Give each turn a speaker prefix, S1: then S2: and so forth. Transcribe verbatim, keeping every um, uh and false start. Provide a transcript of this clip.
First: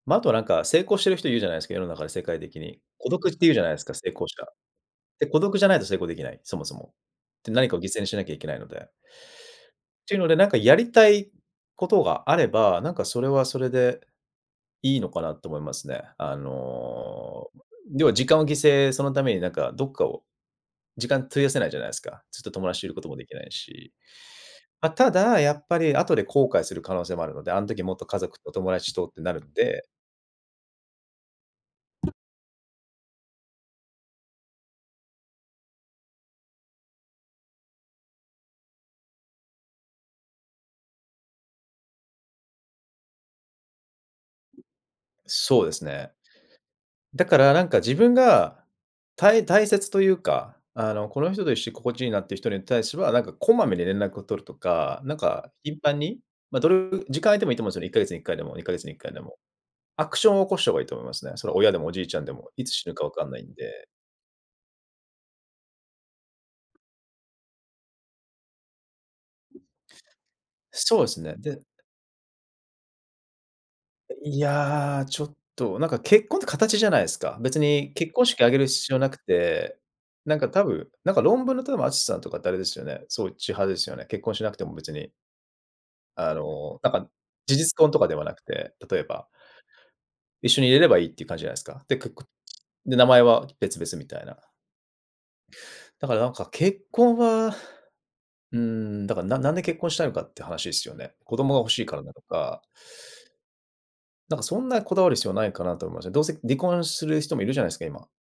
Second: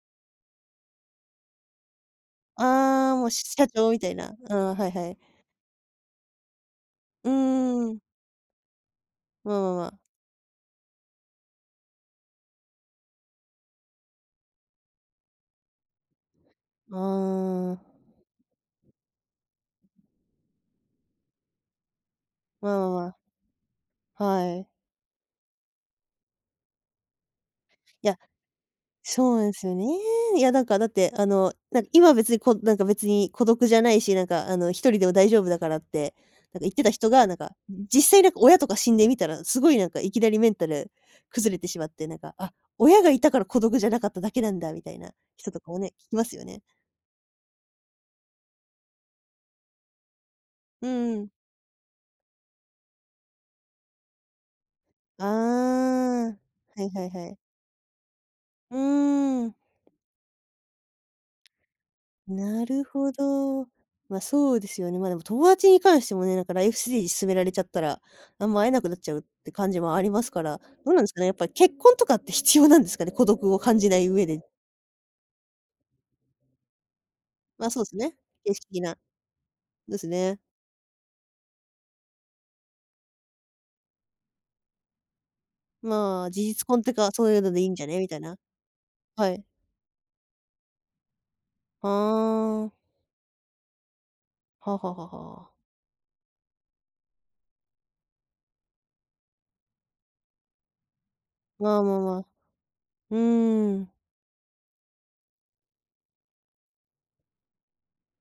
S1: ま、あとはなんか、成功してる人いるじゃないですか、世の中で世界的に。孤
S2: ああ、も
S1: 独っ
S2: う
S1: て言うじゃ
S2: 社
S1: ないです
S2: 長
S1: か、
S2: み
S1: 成
S2: たい
S1: 功者。
S2: な。ああ、はいはい。
S1: で、孤独じゃないと成功できない、そもそも。
S2: う
S1: で何かを犠
S2: ーん。
S1: 牲にしなきゃいけないので。
S2: わ、ままあ。
S1: ていうので、なんかやりたいことがあれば、なんかそれはそれで、いいのかなと思いますね。あの、
S2: ああ。
S1: 要は時間を犠牲そのためになんか、どっかを時間費やせないじゃないすか。ずっと友
S2: わ
S1: 達とい
S2: わ
S1: ること
S2: わ。
S1: もできないし。
S2: はい。
S1: ま、ただ、やっぱり後で後悔する可能性もあるので、あの時もっと
S2: いや。
S1: 家族と友達とってな
S2: そう
S1: る
S2: な
S1: ん
S2: んすよね。
S1: で。
S2: いや何かだってあの、今別にこうなんか別に孤独じゃないし、何かあの、ひとりでも大丈夫だからって、なんか言ってた人がなんか、実際なんか親とか死んでみたら凄い何かいきなりメンタル崩れてしまって、何か、あ、親がいたから孤独じゃなかっただけなんだみたいな人と
S1: そう
S2: か
S1: で
S2: も
S1: す
S2: ね、聞
S1: ね
S2: きますよね。
S1: だから、だからなんか自分が、たい大切というか、
S2: う
S1: あの、
S2: ん
S1: こ
S2: うん。
S1: の人と一緒心地いいなって人に対しては、なんかこまめに連絡を取るとか、なん
S2: あ
S1: か頻繁に、
S2: あ。
S1: ま、ど
S2: は
S1: れ
S2: いは い
S1: 時間
S2: は
S1: 空
S2: い。
S1: いてもいいと思うんですよね、いっかげつにいっかいでも、にか
S2: う
S1: げつにいっかいでも。
S2: ん。
S1: アクションを起こした方がいいと思いますね。それは親でもおじいちゃんでも、
S2: な
S1: いつ
S2: る
S1: 死ぬかわ
S2: ほ
S1: かんないん
S2: ど。
S1: で。
S2: ま、そうですよね。ま、でも友達に関してもね、なんかライフステージ進められちゃったら、あんま会えなくなっちゃうって感じもありますから。どう
S1: そう
S2: なん
S1: で
S2: ですか
S1: す
S2: ね、やっ
S1: ね、
S2: ぱり
S1: で
S2: 結婚とかって必要なんですかね、孤独を感じない上
S1: い
S2: で。
S1: や、ちょっと、なんか結婚って形じゃないですか。別
S2: ま、そう
S1: に
S2: す
S1: 結
S2: ね。
S1: 婚式挙
S2: 形
S1: げ
S2: 式
S1: る
S2: 的
S1: 必
S2: な。
S1: 要なくて、
S2: です
S1: な
S2: ね。
S1: んか多分、なんかロンブーの淳さんとかってあれですよね、そっち派ですよね。結婚しなくても別に。
S2: まあ、
S1: あ
S2: 事実
S1: の、
S2: 婚っ
S1: な
S2: て
S1: ん
S2: いう
S1: か、
S2: か、そういうの
S1: 事
S2: でいい
S1: 実
S2: んじゃ
S1: 婚と
S2: ね
S1: か
S2: み
S1: で
S2: たい
S1: はな
S2: な。
S1: くて、例えば。
S2: はい。
S1: 一緒に入れればいいっていう感じじゃないですか。
S2: あ
S1: で、
S2: あ。
S1: で、名前は別々みたいな。
S2: はははは。
S1: だからなんか結婚は、うーん、だからななんで結婚したいのかって話ですよね。子供が欲
S2: ま
S1: し
S2: あ
S1: い
S2: ま
S1: か
S2: あ
S1: らだ
S2: ま
S1: と
S2: あ。
S1: か。
S2: うーん。
S1: なんかそんなこだわる必要ないかなと思いましたね。どうせ離婚する人もいるじゃないですか、今。